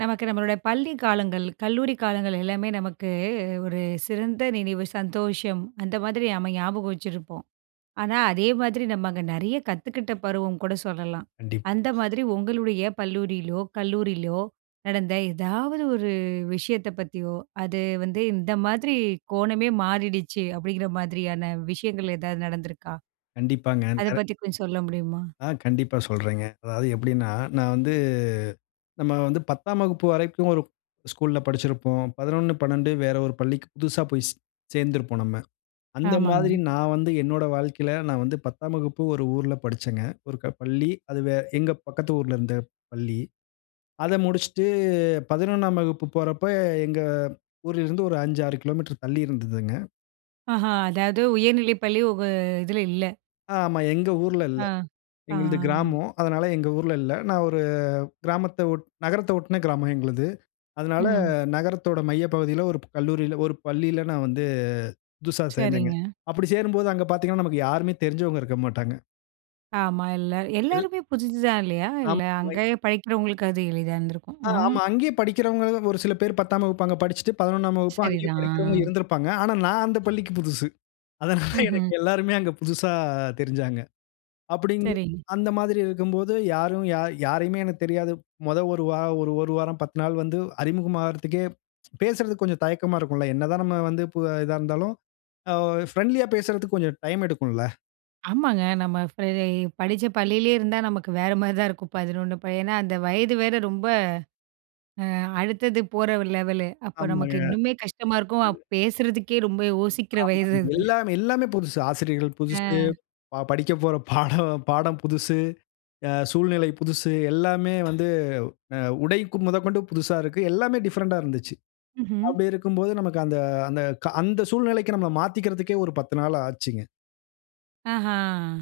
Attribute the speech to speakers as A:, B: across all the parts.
A: நமக்கு நம்மளோட பள்ளி காலங்கள், கல்லூரி காலங்கள் எல்லாமே நமக்கு ஒரு சிறந்த நினைவு, சந்தோஷம். அந்த மாதிரி நம்ம ஞாபகம் வச்சிருப்போம். ஆனா, அதே மாதிரி நம்ம அங்க நிறைய கத்துக்கிட்ட பருவம் கூட சொல்லலாம்.
B: கண்டிப்பா.
A: அந்த மாதிரி உங்களுடைய பள்ளியிலோ கல்லூரியிலோ! நடந்த எதாவது ஒரு விஷயத்த பத்தியோ! அது வந்து "இந்த மாதிரி கோணமே மாறிடுச்சு," அப்பிடிங்கிற மாதிரியான விஷயங்கள் எதாவது நடந்துருக்கா?
B: கண்டிப்பாங்க.
A: அத
B: நெற
A: பத்தி கொஞ்சம் சொல்ல முடியுமா?
B: ஆ கண்டிப்பா சொல்றேங்க. அதாவது எப்பிடின்னா, நான் வந்து நம்ம வந்து 10ம் வகுப்பு வரைக்கும் ஒரு ஸ்கூல்ல படிச்சிருப்போம். 11, 12 வேற ஒரு பள்ளிக்கு புதுசா போய் சேர்ந்திருப்போம் நம்ம. அந்த
A: ஆமாங்க.
B: மாதிரி நான் வந்து என்னோட வாழ்க்கையில நான் வந்து 10ம் வகுப்பு ஒரு ஊர்ல படிச்சங்க. ஒரு க பள்ளி அது வே எங்க பக்கத்து ஊர்ல இருந்த பள்ளி. அத முடிச்சிட்டு 11ம் வகுப்பு போறப்ப, எங்க ஊர்ல இருந்து ஒரு 5, 6 கிலோ மீட்டர் தள்ளி இருந்ததுங்க.
A: ஆஹா! அதாவது உயர்நிலை பள்ளி உங்க இதில இல்ல.
B: ஆமா. எங்க ஊர்ல இல்ல.
A: ஆ,
B: எங்களது
A: ஆ.
B: கிராமம். அதனால எங்க ஊர்ல இல்ல. நான் ஒரு கிராமத்த ஒட் நகரத்த ஒட்டன கிராமம் எங்களது. அதனால
A: ம்.
B: நகரத்தோட மைய பகுதியில ஒரு கல்லூரில ஒரு பள்ளியில நான் வந்து புதுசா சேர்ந்தேங்க.
A: சரிங்க.
B: அப்பிடி சேரும்போது அங்க பார்த்தீங்கன்னா, நமக்கு யாருமே தெரிஞ்சவங்க இருக்க மாட்டாங்க.
A: ஆமா. எல்ல
B: எல்
A: எல்லாருமே புதுசு தான் இல்லையா! இல்லை,
B: நம்மை
A: அங்கயே படிக்கிறவங்களுக்கு அது எளிதா இருந்திருக்கும்.
B: ஆ
A: ம்!
B: ஆமா. அங்கேயே படிக்கிறவங்களும், ஒரு சில பேர் 10ஆம் வகுப்பு அங்க படிச்சுட்டு, 11ஆம் வகுப்பும் அங்கேயே படிக்கிறவங்க
A: சரிதான். ஆ.
B: இருந்திருப்பாங்க. ஆனா, நான் அந்த பள்ளிக்கு புதுசு. அதனால
A: ம்ஹ்ம்.
B: எனக்கு எல்லாருமே அங்க புதுசா தெரிஞ்சாங்க. அப்படிங்கு
A: சரிங்க.
B: அந்த மாதிரி இருக்கும்போது யாரும் யா யாரையுமே எனக்கு தெரியாது. மொத 1 வாரம், ஒரு 1 வாரம் 10 நாள் வந்து அறிமுகமாகறதுக்கே பேசுறதுக்கு கொஞ்சம் தயக்கமா இருக்கும்ல! என்னதான் நம்ம வந்து, பு அ இதாருந்தாலும், அ ஒ ஃபிரெண்ட்லியா பேசுறதுக்கு கொஞ்சம் டைம் எடுக்கும்ல?
A: ஆமாங்க. நம்ம ஃப்ரெ இ படிச்ச பள்ளியிலேயே இருந்தா, நமக்கு வேற மாரிதான் இருக்கும். 11 அப்ப. ஏன்னா அந்த வயது வேற ரொம்ப அ அடுத்தது போற லெவலு. அப்போ நமக்கு
B: ஆமாங்க.
A: இன்னுமே கஷ்டமா இருக்கும். அ பேசுறதுக்கே ரொம்ப யோசிக்கிற வயசு
B: ஆமாங்க.
A: அது.
B: எல்லாமே எல்லாமே புதுசு. ஆசிரியர்கள் புதுசு,
A: ஆ.
B: ப படிக்கப்போற பாடம் பாடம் புதுசு, அ சூழ்நிலை புதுசு. எல்லாமே வந்து அ உடை மொதகொண்டு புதுசா இருக்கு. எல்லாமே டிஃபரண்ட்டா இருந்துச்சு.
A: ம்ஹ்ம்.
B: அப்படி இருக்கும்போது, நமக்கு அந்த அந்த, கா அந்த சூழ்நிலைக்கு நம்மள மாத்திக்கிறதுக்கே ஒரு 10 நாளு ஆச்சுங்க.
A: ஆஹா,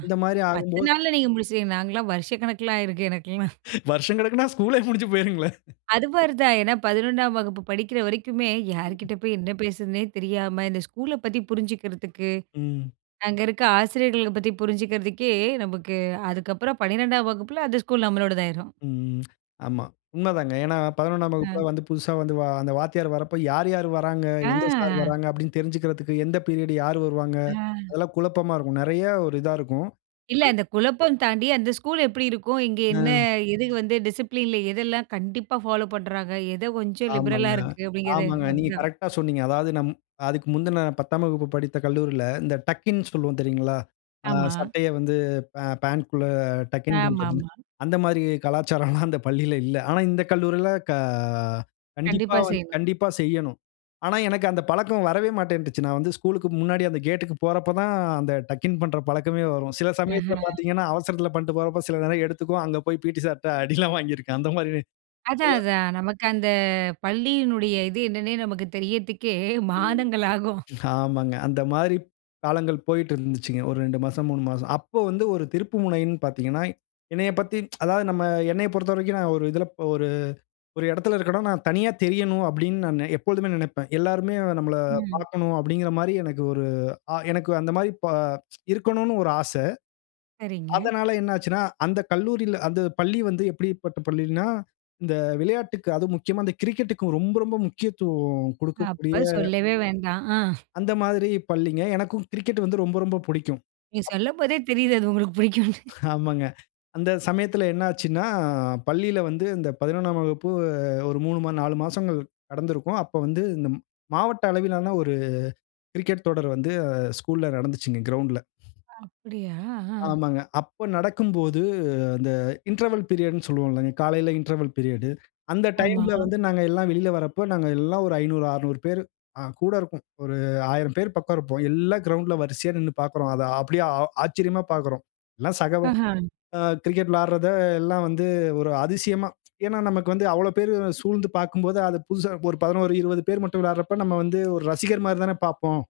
B: அந்த மாதிரி
A: 10
B: ஆகும்போது
A: நாள்ல நீங்க முடிச்சிட்டீங்க. நாங்கலாம் வருஷக்கணக்கில ஆயிருக்கு, எனக்கெல்லாம்.
B: வருஷங்கணக்குன்னா, ஸ்கூல்லே முடிஞ்சு போயிருங்களே!
A: அது மாரி தான். ஏன்னா 11ஆம் வகுப்பு படிக்கிற வரைக்குமே, யாரு கிட்ட போய் என்ன பேசுதுன்னே தெரியாம, இந்த ஸ்கூல பத்தி புரிஞ்சிக்கிறதுக்கு,
B: ம்.
A: அங்க இருக்க ஆசிரியர்கள பத்தி புரிஞ்சுக்கிறதுக்கே நமக்கு அதுக்கப்புறம் 12ஆம் வகுப்புல, அந்த ஸ்கூல் நம்மளோடது ஆயிரும்.
B: ம். ஆமா. உண்ம தாங்க. ஏன்னா, 11ஆம்
A: அ.
B: வகுப்புலாம் வந்து, புதுசா வந்து வா அந்த வாத்தியார் வரப்போ, யாரு யாரு வராங்க? எந்த சார்
A: ஆ.
B: வராங்க? அப்படின்னு தெரிஞ்சுக்குறதுக்கு, எந்த பீரியட் யாரு வருவாங்க?
A: அ.
B: அதெல்லாம் குழப்பமா இருக்கும். நெறையா ஒரு இதா இருக்கும்.
A: இல்லை. இந்த குழப்பம் தாண்டி, அந்த ஸ்கூல் எப்படி இருக்கும்? இங்கே என்ன,
B: ம்.
A: எதுக்கு வந்து டிசிப்ளின்ல எதெல்லாம் கண்டிப்பா ஃபாலோ பண்ணுறாங்க? எதோ கொஞ்சம் லிபரலா
B: ஆமாங்க.
A: இருக்கு அப்படிங்கிறது,
B: ஆமாங்க.
A: அது
B: நீங்க
A: தான்.
B: கரெக்ட்டா சொன்னீங்க. அதாவது நம் அதுக்கு முந்தின, 10ஆம் வகுப்பு படித்த கல்லூரியில, இந்த டக்கின் சொல்வோம் தெரியுங்களா? ஆ
A: ஆமா.
B: சட்டைய வந்து பா பாண்ட்குள்ள டக்-இன் பண்றதுன்னு,
A: ஆமாமா.
B: அந்த மாரி கலாச்சாரம்ல்லாம் அந்த பள்ளியில இல்லை. ஆனா இந்த கல்லூரில க கண்டிப்பா
A: கண்டிப்பா
B: வந்து
A: செய்யணும்.
B: கண்டிப்பா செய்யனும். ஆனா, எனக்கு அந்த பழக்கம் வரவே மாட்டேன்ருச்சு. நான் வந்து ஸ்கூலுக்கு முன்னாடி அந்த கேட்க்கு போறப்போ தான், அந்த டக்-இன் பண்ற பழக்கமே வரும். சில சமயத்தில
A: ஆஹ்ம்.
B: பாத்தீங்கன்னா, அவசரத்தில பண்ணிட்டு போறப்போ, சில நேரம் எடுத்துக்கும். அங்கே போய் பிடி சார்ட்ட அடியெல்லாம் வாங்கியிருக்கேன். அந்த மாரி
A: அதான்
B: இதெல்லாம்
A: அதான். நமக்கு அந்த பள்ளியினுடைய இது என்னன்னே நமக்கு தெரியதுக்கே
B: ம்.
A: மாதங்களாகும்.
B: ஆமாங்க. அந்த மாதிரி காலங்கள் போயிட்டுருந்துச்சுங்க. ஒரு 2 மாசம், 3 மாசம். அப்போ வந்து ஒரு திருப்புமுனைன்னு பாத்தீங்கன்னா, என்னையப் பத்தி அதாவது நம்ம என்னையப் பொறுத்தவரைக்கும் நான் ஒரு இதில ப ஒரு ஒரு இடத்தில இருக்கேன்னா, நான் தனியா தெரியணும், அப்படின்னு நானு எப்பொழுதுமே நெனைப்பேன். எல்லோருமே நம்மள
A: ம்.
B: பாக்கனும் அப்படிங்குற மாரி எனக்கு ஒரு அ எனக்கு அந்த மாரி ப இருக்கனும்ன்னு ஒரு ஆசை.
A: சரிங்க.
B: அதனால என்ன ஆச்சுன்னா, அந்த கல்லூரில அந்த பள்ளி வந்து எப்படிப்பட்ட பள்ளின்னா, இந்த விளையாட்டுக்கு, அதுவும் முக்கியமா இந்த கிரிக்கெட்க்கு ரொம்ப ரொம்ப முக்கியத்துவம் குடுக்கக்கூடிய
A: அப்ப சொல்லவே வேண்டாம். ஆ.
B: அந்த மாதிரி பள்ளிங்க. எனக்கும் கிரிக்கெட் வந்து ரொம்ப ரொம்ப புடிக்கும்.
A: நீங்க சொல்லம் போதே தெரியுது, அது உங்களுக்கு புடிக்கும்னு.
B: ஆமாங்க. அந்த சமயத்தில என்ன ஆச்சுன்னா, பள்ளியில வந்து இந்த 11ஆம் வகுப்பு ஒரு 3 மா 4 மாசங்கள் நடந்திருக்கும். அப்போ வந்து, இந்த ம் மாவட்ட அளவிலான ஒரு கிரிக்கெட் தொடர் வந்து அ ஸ்கூல்ல நடந்துச்சுங்க. கிரவுண்ட்ல.
A: அப்படியா! ஆ,
B: ஆமாங்க. அப்போ நடக்கும்போது, இந்த இன்ட்ரவல் பீரியட்ன்னு சொல்வோம் இல்லங்க, காலைல இன்ட்ரவல் பீரியடு. அந்த
A: ஆமா.
B: டைம்ல வந்து, நாங்க எல்லாம் வெளியில வரப்போ, நாங்க எல்லாம் ஒரு 500, 600 பேரு அ கூட இருக்கும். ஒரு 1000 பேர் பக்கம் இருப்போம். எல்லாம் கிரவுண்ட்ல வரிசையா நின்னு பாக்குறோம். அதை அப்படியே, ஆ ஆச்சரியமா பாக்குறோம். எல்லாம் சக
A: ஆஹா.
B: அ கிரிக்கெட் விளையாடுறத எல்லாம் வந்து ஒரு அதிசயமா! ஏன்னா நமக்கு வந்து அவ்வளவு பேரு சூழ்ந்து பாக்கும்போது, அது புதுசா, ஒரு 11, 20 பேர் மட்டும் விளையாடுறப்ப நம்ம வந்து ஒரு ரசிகர் மாரி தானே பாப்போம்.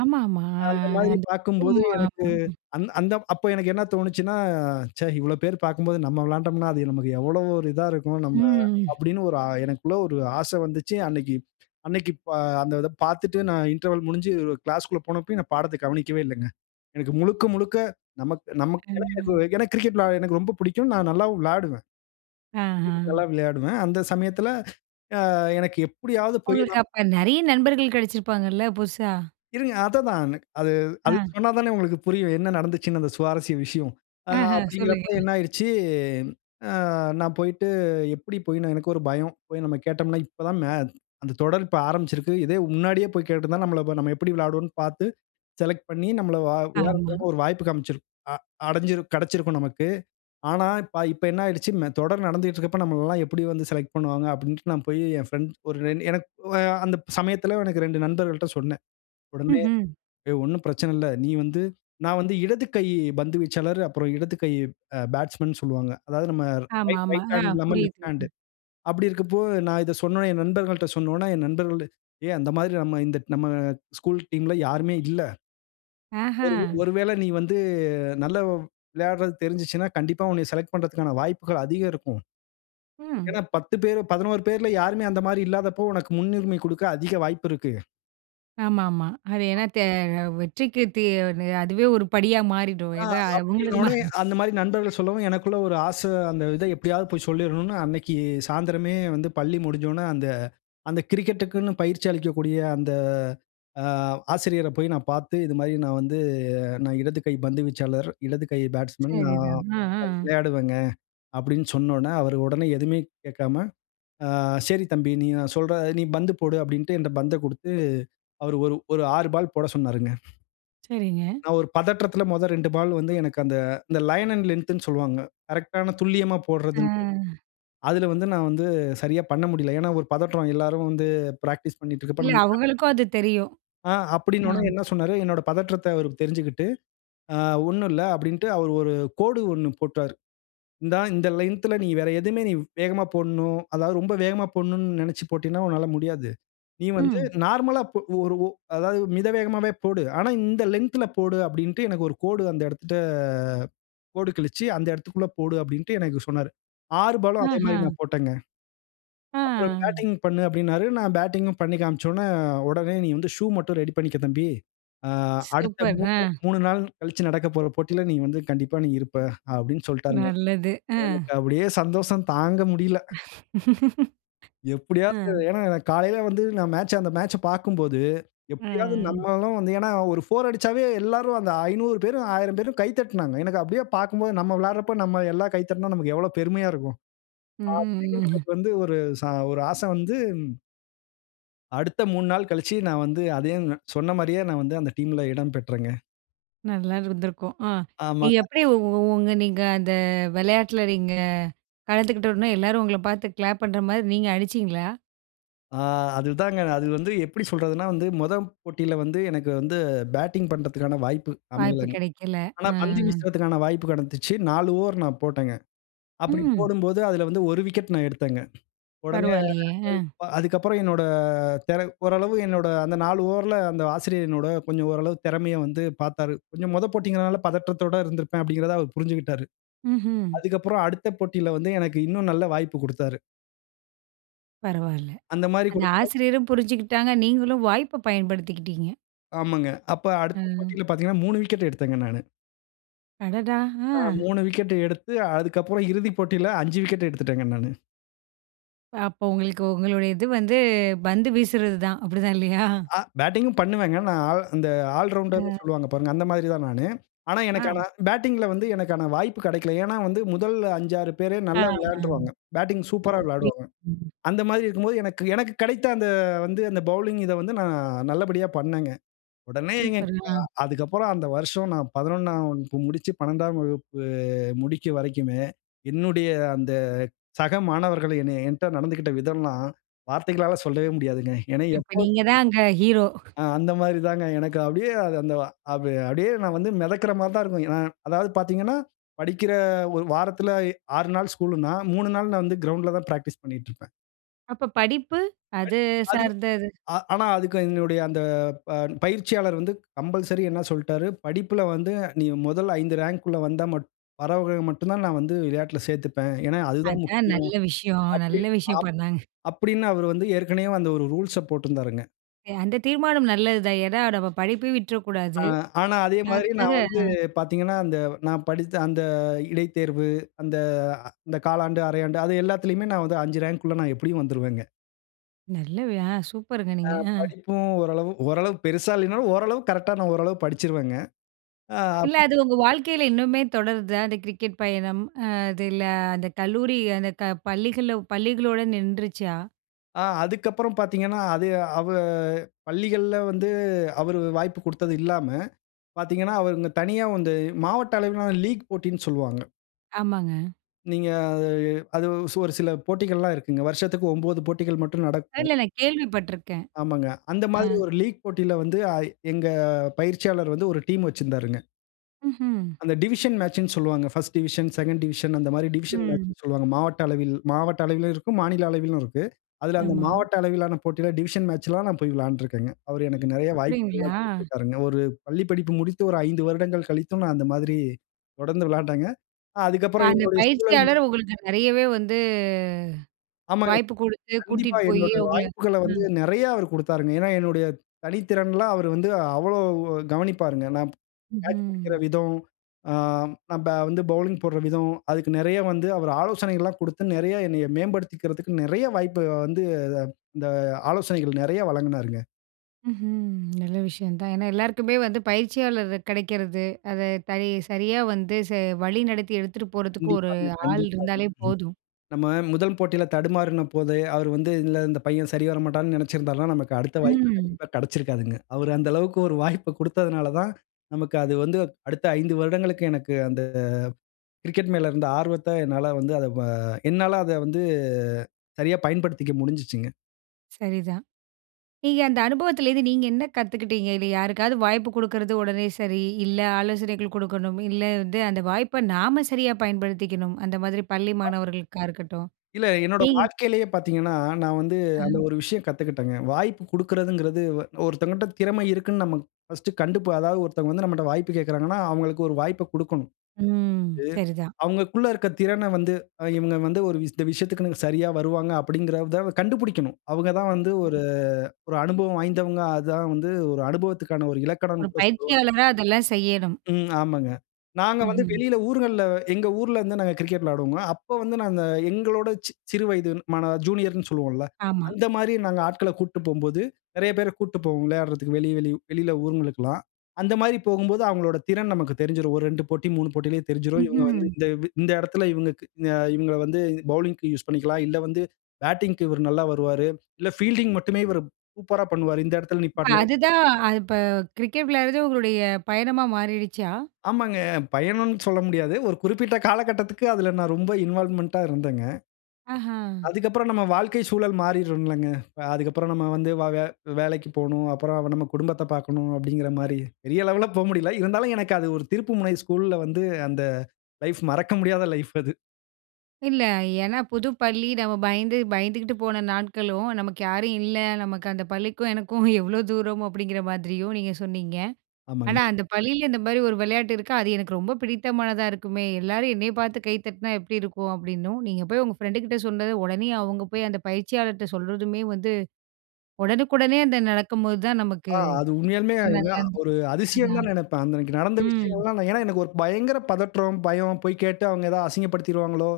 A: ஆமா, ஆமா. ஆ
B: அந்த மாதிரி
A: அந்த
B: பார்க்கும்போது எனக்கு
A: [unintelligible]
B: அந் அந்த அப்போ எனக்கு என்ன தோனுச்சுன்னா, ச்சே! இவ்ளோ பேரு பார்க்கும்போது நம்ம விளையாண்டம்ன்னா, அது நமக்கு எவ்வளவு ஒரு இதா இருக்கும். நம்ம
A: ம்.
B: அப்பிடின்னு ஒரு எனக்குள்ள ஒரு ஆச வந்துச்சு. அன்னக்கி அன்னக்கி ப அந்த இத பார்த்துட்டு நான் இன்டர்வல் முடிஞ்சு கிளாஸ்குள்ள போனப்பயும் நான் பாடத்த கவனிக்கவே இலலங்க. எனக்கு முழுக்க, முழுக்க நமக் நமக்குலாம் ஏதோ
A: ம்.
B: ஏனா கிரிக்கெட் வெளையாட எனக்கு ரொம்ப பிடிக்கும். நான் நல்லாவும் விளாடுவேன். கிரிக்கெட்
A: ஆஹ!
B: நல்லா விளையாடுவேன். அந்த சமயத்தில அ எனக்கு எப்பிடியாவது போய்
A: உங்களுக்கு
B: நான்
A: அப்ப நெறைய நண்பர்கள் கிடைச்சிருப்பாங்கல்ல, புதுசா!
B: இருங்க. அதா அதான் எனக் அது அது
A: அ.
B: சொன்னாதானே உங்களுக்கு புரியும். என்ன நடந்ச்சுன்னு அந்த சுவாரஸ்ய விஷயம். ஆ
A: ஆஹ!
B: அப்பிடிங்கிறப்ப
A: சொல்லுங்க.
B: என்ன ஆயிருச்சு, ஆ நான் போயிட்டு எப்பிடி போயி எனக்கு ஒரு பயம். போய் நம்ம கேட்டம்ன்னா, இப்ப தான் மே அந்த தொடர் இப்ப ஆரம்பிச்சிருக்கு. இதே முன்னாடியே போய் கேட்டிருந்தா நம்மள நம்ம எப்பிடி விளையாடுவோன்னு பார்த்து செலக்ட் பண்ணி நம்மள வ
A: ஆமா.
B: விளையாடுறதுக்கு ஒரு வாய்ப்பு காண்பிச்சுரு அ அடைஞ்சிரு கெடைச்சிருக்கும் நமக்கு. ஆனா, இப்ப என்ன ஆகிருச்சு. மே தொடர் நடந்துட்டு இருக்கிறப்ப நம்மள எல்லாம் எப்பிடி வந்து செலக்ட் பண்ணுவாங்க அப்பிடின்டு நான் போய் என் ஃபிரெண்ட் ஒரு எனக்கு அ அந்த சமயத்தில எனக்கு 2 நண்பர்கள்ட்ட சொன்னேன். உடனே
A: ம்ஹ்ம்.
B: ஏ ஒன்னும் பிரச்சனை இல்ல. நீ வந்து நான் வந்து இடது கை பந்து வீச்சாளர், அப்புறம் இடது கை அ பேட்ஸ்மேன்னு சொல்லுவாங்க. அதாவது நம்ம
A: ஆமா,
B: ரைட்,
A: ஆமா.
B: ரைட் ஹேண்ட்
A: ஆ
B: இல்லாம
A: புரியுது.
B: லெஃப்ட் ஹேண்ட்டு அப்பிடி இருக்கப்போ, நான் இத சொன்னவுனே, என் நண்பர்கள்ட்ட சொன்னவுனே ,என் நண்பர்கள் ஏ அந்த மாதிரி நம்ம இந்த நம்ம ஸ்கூல் டீம் ல யாருமே இல்ல. ஒரு உ
A: ஆஹ!
B: ஒருவேள நீ வந்து நல்ல விளையாடுறது தெரிஞ்சுச்சுன்னா, கண்டிப்பா உன்னைய செலக்ட் பண்றதுக்கான வாய்ப்புகள் அதிகம் இருக்கும்.
A: ம்.
B: ஏன்னா, 10 பேரு 11 பேர்ல யாருமே அந்த மாதிரி இல்லாதப்போ! உனக்கு முன்னுரிமை குடுக்க அதிக வாய்ப்பு இருக்கு.
A: ஆமா, ஆமா. அது ஏன்னா தே அ வெற்றிக்கு தே அதுவே ஒரு படியா மாறிடும்.
B: ஆ,
A: ஏன்னா அவுங்களுக்கும்மா.
B: அப்பிடின்னவுனே அந்தமாரி நண்பர்கள் சொல்லவும் எனக்குள்ள ஒரு ஆச, அந்த இத எப்பிடியாவது போய் சொல்லிரணுன்னு, அன்னக்கி சாயந்தரமே வந்து பள்ளி முடிஞ்சவுன அந்த அந்த கிரிக்கெட்க்குன்னு பயிற்சி அளிக்கக்கூடிய அந்த அ ஆசிரியர போய் நான் பார்த்து, இதுமாரி நான் வந்து நான் இடது கை பந்து வீச்சாளர் இடது கை பேட்ஸ்மேன்
A: சரி
B: நான்
A: தான். ஆ, ஆ.
B: விளையாடுவேங்க. அப்பிடின்னு சொன்னவுன்னே, அவரு உடனே எதுவுமே கேட்காம, "ஆ சரி தம்பி! நீ நான் சொல்ற, நீ பந்து போடு!" அப்பிடின்டு என்ட்ட பந்த கொடுத்து, அவரு ஒரு ஒரு 6 பால் போட சொன்னாருங்க.
A: சரிங்க.
B: நான் ஒரு பதற்றத்தில முதல் 2 பால் வந்து எனக்கு அந்த லைன் அன்ட் லெந்த்ன்னு சொல்வாங்க. கரெக்ட்டான துல்லியமா போட்றதுன்ட்டு.
A: ஆ.
B: அதில வந்து நான் வந்து சரியா பண்ண முடியல. ஏன்னா, ஒரு பதற்றம். எல்லாரும் வந்து பிராக்டிஸ் பண்ணிட்டு இருக்கப்ப
A: இல்ல.
B: நம்ம
A: அவுங்களுக்கும் அது தெரியும்.
B: ஆ,
A: ஆ
B: அப்பிடின்னவுனே என்ன சொன்னாரு? என்னோட பதற்றத்த அவரு தெரிஞ்சிக்கிட்டு, ஆ ஒண்ணுல்ல அப்பிடின்டு, அவரு ஒரு கோடு ஒண்ணு போட்டாரு. இந்தா இந்த லென்த்து ல நீ வேற எதுவுமே நீ வேகமா போட்ணும். அதாவது ரொம்ப வேகமா போட்ணுன்னு நினச்சு போட்டின்னா, உன்னால முடியாது. நீ வந்து
A: ம்.
B: நார்மலா இப்ப ஒரு ஒ அதாவது மித வேகமாவே போடு! ஆனா இந்த லென்த்து ல போடு! அப்பிடின்டு எனக்கு ஒரு கோடு அந்த இடத்திட்ட கோடு கிழிச்சு, அந்த இடத்துக்குள்ள போடு! அப்பிடின்ட்டு எனக்கு சொன்னாரு. 6 பாலும் அதேமாரி
A: ஆஹ.
B: நான் போட்டங்க.
A: ஆ
B: அப்புறம் பேட்டிங் பண்ணு அப்பிடினாரு. நான் பேட்டிங்கும் பண்ணி காண்பிச்சவுன்னே, உடனே "நீ வந்து ஷூ மட்டும் ரெடி பண்ணிக்க தம்பி. ஆ, அடுத்த
A: சூப்பர். ஆ
B: மூன்று 3 நாள் கழிச்சு நடக்கப்போற போட்டியில நீ வந்து கண்டிப்பா நீ இருப்ப" அப்பிடின்னு சொல்டாருங்க.
A: நல்லது. ஆ.
B: எனக்கு அப்பிடியே சந்தோஷம் தாங்க முடியல. எப்பிடியாவது,
A: அ.
B: ஏன்னா எனக்கு காலையில வந்து நான் மேட்ச் அந்த மேட்ச்ச பார்க்கும்போது,
A: அ,
B: எப்பிடியாவது
A: அ.
B: நம்மளும் வந்து ஏன்னா, ஒரு 4 அடிச்சாவே எல்லாரும் அந்த 500 பேரும், 1000 பேரும் கை தட்டினாங்க. எனக்கு அப்பிடியே பார்க்கும்போது நம்ம விளையாட்றப்ப நம்ம எல்லாம் கை தட்னா, நமக்கு எவ்ளோ பெருமையா இருக்கும்.
A: ம், ம்,
B: அப்பிடின்னு
A: ம்.
B: எனக்கு வந்து ஒரு ச ஒரு ஆச வந்து அடுத்த 3 நாள் கழிச்சு நான் வந்து அதையும் சொன்னமாரியே நான் வந்து அந்த டீம்ல இடம் பெற்றேங்க.
A: நல்லா இருந்துருக்கும். அ நீங்க
B: ஆமாங்க.
A: எப்பிடி உ உங்க நீங்க அந்த விளையாட்ல நீங்க கலந்துக்கிட்ட உடனே எல்லாரும் உங்கள பார்த்து கிளாப் பண்றமாரி நீங்க அடிச்சீங்களா?
B: ஆ. அது தாங்க. அது வந்து எப்பிடி சொல்றதுன்னா, வந்து மொத போட்டில வந்து எனக்கு வந்து பேட்டிங் பண்ணுறதுக்கான வாய்ப்பு
A: வாய்ப்பு
B: அமையலங்க.
A: கிடைக்கல.
B: ஆனா,
A: ஆ.
B: பந்து வீசுறதுக்கான வாய்ப்பு கிடச்சிச்சு. 4 ஓவர் நான் போட்டேங்க. அப்பிடி
A: ம்.
B: போடும்போது, அதில வந்து ஒரு விக்கெட் நான் எடுத்தேங்க. உடனே
A: பரவால்லயே! ஆ.
B: [unintelligible] அதுக்கப்புறம் என்னோட தெர ஓரளவு என்னோட அந்த 4 ஓவர் ல அந்த ஆசிரியர் என்னோட கொஞ்சம் ஓரளவு திறமைய வந்து பார்த்தாரு. கொஞ்சம் மொத போட்டிங்கிறனால, பதற்றத்தோட இருந்திருப்பேன். அப்பிடிங்கிறத அவரு புரிஞ்சிக்கிட்டாரு.
A: ம்ஹ்ம்.
B: அதுக்கப்புறம் அடுத்த போட்டில வந்து எனக்கு இன்னும் நல்ல வாய்ப்பு கொடுத்தாரு.
A: பரவால்ல.
B: அந்தமாரி
A: அந்த
B: கொடுக்கும்போது
A: ஆசிரியரும் புரிஞ்சுகிட்டாங்க. நீங்களும் வாய்ப்ப பயன்படுத்திக்கிட்டீங்க.
B: ஆமாங்க. அப்ப அடுத்த
A: ம்.
B: போட்டியில பார்த்தீங்கன்னா, 3 விக்கெட் எடுத்தேங்க நானு.
A: அடடா!
B: ஆ
A: ஆ.
B: 3 விக்கெட் எடுத்து அதுக்கப்பறம் இறுதிப் போட்டியில 5 விக்கெட் எடுத்துவிட்டேங்க நானு.
A: அப்போ, உங்களுக்கு உங்களுடைய இது வந்து பந்து வீசுறது தான். அப்பிடிதான் இல்லயா!
B: ஆ பேட்டிங் உம் பண்ணுவேங்க. நான் ஆ அந்த ஆல் ரவுண்டர் ன்னு
A: ஆ.
B: சொல்லுவாங்க பாருங்க. அந்த மாதிரி தான் நானு. ஆனா,
A: அ.
B: எனக்கு பேட்டிங்ல வந்து எனக்கான வாய்ப்பு கிடைக்கல. ஏன்னா, வந்து முதல் 5, 6 பேரே
A: ஆ,
B: நல்லா
A: ஆம்.
B: விளையாண்ட்ருவாங்க. பேட்டிங்
A: ஓ,
B: சூப்பரா
A: புரி
B: விளையாடுவாங்க.
A: ம்.
B: அந்த மாதிரி இருக்கும்போது, எனக்கு எனக்கு கிடைத்த அந்த வந்து அந்த பவுலிங் இத வந்து நான் நல்லபடியா பண்ணேங்க. உடனே எங்க
A: சூப்பருங்க, ஆ.
B: அ அதுக்கப்புறம் அந்த வருடம் நான் 11ஆம் வகுப்பு முடிச்சு 12ஆம் வகுப்பு முடிக்கும் வரைக்குமே, என்னுடைய அந்த சக மாணவர்கள் என்னைய என்ட நடந்துகிட்ட விதம்லாம் வார்த்தைகளால சொல்லவே முடியாதுங்க. ஏன்னா
A: அப்ப
B: எப்போதும்
A: நீங்க தான் அங்க ஹீரோ!
B: ஆ அந்தமாரி தாங்க எனக்கு அப்பிடியே அந்த வ அப் அப்பிடியே நான் வந்து மிதக்கிறமாரி தான் இருக்கும். ஏனா அதாவது பார்த்தீங்கன்னா, படிக்கிற ஒரு வாரத்தில 6 நாள் ஸ்கூல்லுன்னா, 3 நாள் நான் வந்து கிரவுண்ட்ல தான் பிராக்டிஸ் பண்ணிக்கிட்டு இருப்பேன்.
A: அப்போ படிப்பு, அது
B: [unintelligible] அதுவும்,
A: சார்ந்தது.
B: அ ஆனா அதுக்கு எங்களுடைய அந்த ப பயிற்சியாளர் வந்து கம்பல்சரி என்ன சொல்ட்டாரு, படிப்பில வந்து நீ மொதல் ஐந்து ரேங்க் உள்ளே வந்தா மட் வரவங்கள மட்டும் தான், நான் வந்து விளையாட்டில சேத்துப்பேன். ஏன்னா, அதுதான்
A: அதான்
B: முக்கியம்.
A: நல்ல விஷயம் நல்ல
B: அப்டின்னு,
A: விஷயம்
B: அப்
A: பண்ணாங்க.
B: அப்டின்னு அவர் வந்து ஏற்கனவே அந்த ஒரு ரூல்ஸ்ச போட்டிருந்தாருங்க.
A: எ அந்த தீர்மானம் நல்லதுதான். ஏன்னா, நம்ம படிப்ப
B: ஆ
A: விட்டுறக்கூடாது.
B: ஆனா, அதே மாதிரி
A: அதுக்காக
B: நான் வந்து
A: அ.
B: பாத்தீங்கன்னா, அந்த நான் படித்த அந்த இடைத்தேர்வு, அந்த இந்த காலாண்டு, அரையாண்டு அது எல்லாத்திலயுமே நான் வந்து 5 ரேங்க் உள்ள நான் எப்படியும் வந்துருவேங்க.
A: நல்லவை ஆ சூப்பருங்க
B: ஆ
A: நீங்க! அ.
B: படிப்பும் ஓரளவு ஓரளவு பெருசா இல்லைனாலும், ஓரளவுக்கு கரெக்ட்டா நான் ஓரளவு படித்துருவேங்க, ஆ
A: இல்ல
B: அப்
A: அது உங்க வாழ்க்கையில இன்னுமே தொடருதா? அந்த கிரிக்கெட் பயணம். அ அதில அந்த கல்லூரி, அந்த க பள்ளிகள்ல பள்ளிகளோட நிண்ட்றுருச்சா?
B: ஆ அதுக்கப்புறம் பாத்தீங்கன்னா, அது அவு பள்ளிகள்ல வந்து, அவரு வாய்ப்பு குடுத்தது இல்லாம பாத்தீங்கன்னா, அவர் இந்த தனியா வந்து மாவட்ட அளவிலான லீக் போட்டின்னு சொல்லுவாங்க.
A: ஆமாங்க.
B: நீங்க அது அது ஒரு சில போட்டிகள்லாம் இருக்குங்க. வருஷத்துக்கு 9 போட்டிகள் மட்டும்
A: இல்ல,
B: நடக்கும்.
A: நான் கேள்விப்பட்டுருக்கேன்
B: ஆமாங்க. அந்த
A: அ.
B: மாதிரி ஒரு லீக் போட்டியில வந்து, அ எங்க பயிற்சியாளர் வந்து ஒரு டீம் வச்சிருந்தாருங்க.
A: ம்ஹ்ம்.
B: அந்த டிவிஷன் மேட்ச்ன்னு சொல்வாங்க. 1 ஸ்ட் டிவிஷன் 2 ண்ட் டிவிஷன் அந்த மாரி டிவிஷன்
A: ம்.
B: மேட்ச்ன்னு சொல்வாங்க. மாவட்ட அளவில் மாவட்ட அளவிலும் இருக்கும், மாநில அளவிலும் இருக்கு. அதில அந்த
A: ஆமா.
B: மாவட்ட அளவிலான போட்டியில் டிவிஷன் மேட்ச்லாம் நான் போய் விளையாண்டுருக்கேங்க அவர் எனக்கு நிறைய வாய்ப்புகள் எல்லாம்
A: அப்டிங்களா?
B: கொடுத்திருக்கிறாங்க. ஒரு பள்ளி படிப்பு முடித்து ஒரு 5 வருடங்கள் கழித்தும், நான் அந்த மாதிரி தொடர்ந்து விளையாண்டேங்க.
A: அ
B: அதுக்கப்புறம்
A: அந்த
B: என்னுடைய சூழல்
A: பயிற்சியாளர் உங்களுக்கு நிறையவே வந்து,
B: ஆமாங்க,
A: வாய்ப்பு குடுத்து
B: கண்டிப்பா
A: கூட்டிட்டு போயி
B: என்னுடைய
A: உங்கள
B: வாய்ப்புகள வந்து
A: ம்.
B: நெறையா அவரு குடுத்தாருங்க. ஏன்னா என்னுடைய தனித்திறன்லாம் அவரு வந்து அவ்ளோ கவனிப்பாருங்க. நான் கேட்ச் புடிக்கிற
A: ம்ஹ்ம்.
B: விதம், ஆ நம்ம வந்து பவுலிங் போட்ற விதம், அதுக்கு நெறைய வந்து அவரு ஆலோசனைகள்லாம் குடுத்து நெறைய என்னைய மேம்படுத்திக்கிறதுக்கு நெறையா வாய்ப்ப வந்து இந்த ஆலோசனைகள் நெறையா வழங்குனாருங்க.
A: ம்ஹ்ம். நல்ல விஷயம் தான். ஏன்னா எல்லாருக்குமே வந்து பயிற்சியாளர் கெடைக்கிறது, அத தை சரியா வந்து ச வழி நடத்தி எடுத்துட்டு போறதுக்கு ஒரு
B: கண்டிப்பாங்க,
A: ஆள்
B: கண்டிப்பாங்க.
A: இருந்தாலே
B: ம்.
A: போதும்.
B: நம்ம முதல் போட்டியில தடுமாறினபோது, அவரு வந்து "இந்த இந்த பையன் சரி வரமாட்டான்னு" நெனைச்சிருந்தாலும் நமக்கு அடுத்த வாய்ப்பு
A: ம்.
B: கண்டிப்பா கெடைச்சிருக்காதுங்க. அவரு அந்த அளவுக்கு ஒரு வாய்ப்பு குடுத்ததனால தான், நமக்கு அது வந்து அடுத்த 5 வருடங்களுக்கு எனக்கு அந்த கிரிக்கெட் மேல இருந்த ஆர்வத்த, என்னால வந்து அத வ என்னால அத வந்து சரியா பயன்படுத்திக்க முடிஞ்சுச்சுங்க.
A: சரிதான். நீங்க அந்த அனுபவத்திலிருந்து நீங்க என்ன கத்துக்கிட்டீங்க? இதுல. யாருக்காவது வாய்ப்பு குடுக்கிறது உடனே சரி. இல்லை ஆலோசனைகள் குடுக்கணும். இல்லை வந்து அந்த வாய்ப்ப நாம சரியா பயன்படுத்திக்கணும். அந்த மாதிரி பள்ளி மாணவர்களுக்கா இருக்கட்டும்,
B: இல்ல என்னோட
A: நீங்க
B: வாழ்க்கையிலயே பாத்தீங்கன்னா, நான் வந்து அந்த
A: அஹ்ம்.
B: ஒரு விஷயம் கத்துக்கிட்டேங்க. வாய்ப்பு குடுக்கிறதுங்குறது, ஒ ஒருத்தவகட்ட திறமை இருக்குன்னு நம்ம ஃபர்ஸ்ட் கண்டு இப்ப அதாவது ஒருத்தவங்க வந்து நம்மள்ட்ட வாய்ப்பு கேக்குறாங்கன்னா, அவுங்களுக்கு ஒரு வாய்ப்ப குடுக்கணும். குடுத்து
A: ம் சரிதான்.
B: அவுங்களுக்கு உள்ள இருக்க திறன வந்து, "அ இவுங்க வந்து ஒரு இந்த விஷயத்துக்குன்னு சரியா வருவாங்க" அப்படிங்குகறத கண்டுபுடிக்கணும். அவுங்க தான் வந்து
A: ம்.
B: ஒரு ஒரு அனுபவம் வாய்ந்தவங்க. அதான் வந்து ஒரு அனுபவத்துக்கான ஒரு
A: ஒரு
B: இலக்கணம்ன்னு கூட சொல்லுவாங்க.
A: பயிற்சியாளரா அதெல்லாம் செய்யணும்.
B: ம் ஆமாங்க. நாங்க வந்து
A: ம்ஹ்ம்.
B: வெளியில ஊர்கள்ல எங்க ஊர்லருந்து நாங்க கிரிக்கெட் விளையாடுவோம்ல! அப்ப வந்து நாங்க எங்களோட சிறு வயது மாணவ ஜூனியர்ன்னு சொல்லுவோம்ல்ல,
A: ஆமா.
B: அந்த மாரி நாங்க ஆட்கள கூட்ட்டு போம்போது, நெறைய பேர கூட்ட்டு போவோம். விளையாடுறதக்கு வெளிய வெளிய வெளியில ஊர்ங்களுக்ல்லாம். அந்த மாதிரி போகும்போது, அவங்களோட திறன் நமக்கு தெரிஞ்சிரும். ஒரு 2 போட்டி, 3 போட்டிலயே தெரிஞ்சிரும். இவுங்க வந்து
A: ம்ஹ்ம்!
B: இந்த வ் இந்த எடத்தில இவுங்கக்கு அ இவுங்கள வந்து பவுலிங்க்கு யூசு பண்ணிக்கலாம். இல்லை வந்து பேட்டிங்க்கு இவர் நல்லா வருவாரு
A: அ அதுதான். அது இப்போ கிரிக்கெட் விளையாடுறதே உங்களுடைய பயணமா மாறிடுச்சா?
B: ஆமாங்க. பயணம்ன்னு சொல்ல முடியாது. ஒரு குறிப்பிட்ட காலகட்டத்துக்கு அதில நான் ரொம்ப இன்வால்வ்மென்ட்டா இருந்தேங்க.
A: ஆஹ!
B: அதுக்கப்பறம் நம்ம வாழ்க்கை சூழல் மாறிரும்ங்கல்லங்க! அ அதுக்கு அப்புறம் நம்ம வந்து வ வேலைக்கு போணும், அப்புறம் நம்ம குடும்பத்தப் பாக்கணும் அப்டிங்குற மாரி, பெரிய லெவல்ல போமுடியல. இருந்தாலும் எனக்கு அது ஒரு திருப்புமுனை, ஸ்கூல்ல வந்து அந்த லைஃப்! மறக்க முடியாத லைஃப் அது.
A: இல்ல. ஏன்னா புது பள்ளி நம்ம பயந்து பயந்துகிட்டு போன நாட்களும், நமக்கு யாரும் இல்ல. நமக்கு அந்த பள்ளிக்கும் எனக்கும் எவ்வளோ தூரம் அப்படிங்கிற மாதிரியும் நீங்க சொன்னீங்க. ஆனா
B: ஆமாங்க.
A: அந்த பள்ளியில இந்த மாதிரி ஒரு விளையாட்டு இருக்கு அது எனக்கு ரொம்ப பிடித்தமானதா இருக்குமே. "எல்லாரும் என்னைய பார்த்து கை தட்டினா எப்டி இருக்கும்?" அப்படின்னும், நீங்க போய் உங்க ஃப்ரெண்டுகிட்ட சொன்னதை, உடனே அவங்க போய் அந்த பயிற்சியாளர்கிட்ட சொல்றதுமே, வந்து ஒடனுக்குடனே அந்த நடக்கும்போது தான் நமக்கு
B: ஆ அது உண்மையாலுமே
A: நல்லா
B: ஏனா
A: இருந்து
B: ஒரு அதிசயம்ன்னு
A: அதான்.
B: தான் நெனைப்பேன். அந்த அன்னைக்கி நடந்த
A: ம்.
B: விஷயங்கள்லாம். ஏன்னா எனக்கு ஒரு பயங்கர பதற்றம், பயம், "போய் கேட்டு அவங்க ஏதாவது அசிங்கப்படுத்திருவாங்களோ"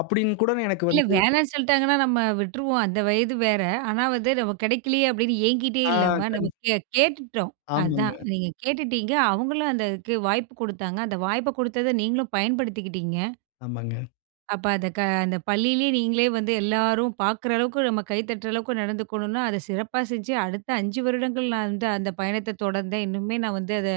B: அப்டின்னு கூட எனக்கு
A: இல்ல
B: வந்து
A: வேணாம்ன்னு சொல்லிட்டாங்கன்னா நம்ம விட்டுருவோம் அந்த வயது வேற. ஆனா வந்து நமக்கு கிடைக்கலையே அப்டின்னு ஏங்கிட்டே
B: ஆ.
A: இல்லாம நம்ம
B: கண்
A: கே கேட்டுட்டோம். அதான்
B: ஆமாங்க.
A: நீங்க கேட்டுட்டிங்க, அவங்களும் அந்த அதுக்கு வாய்ப்பு கொடுத்தாங்க அந்த வாய்ப்பு கொடுத்ததை நீங்களும் பயன்படுத்திக்கிட்டிங்க.
B: ஆமாங்க.
A: அப்ப அந்த க அந்த பள்ளிலயே நீங்களே வந்து எல்லாரும் பார்க்குற அளவுக்கு, நம்ம கை தட்டுற அளவுக்கு நடந்துக்கணும்னா அதை சிறப்பா செஞ்சு, அடுத்த 5 வருடங்கள் நான் வந்து அந்த பயணத்தை தொடர்ந்தேன். இன்னுமே நான் வந்து அதை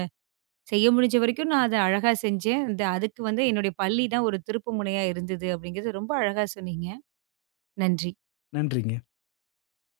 A: செய்ய முடிஞ்ச வரைக்கும், நான் அதை அழகா செஞ்சேன். இந்த அதுக்கு வந்து என்னுடைய பள்ளிதான் ஒரு திருப்பு முனையா இருந்தது. அப்டிங்கிறது ரொம்ப அழகா சொன்னீங்க நன்றி.
B: நன்றிங்க.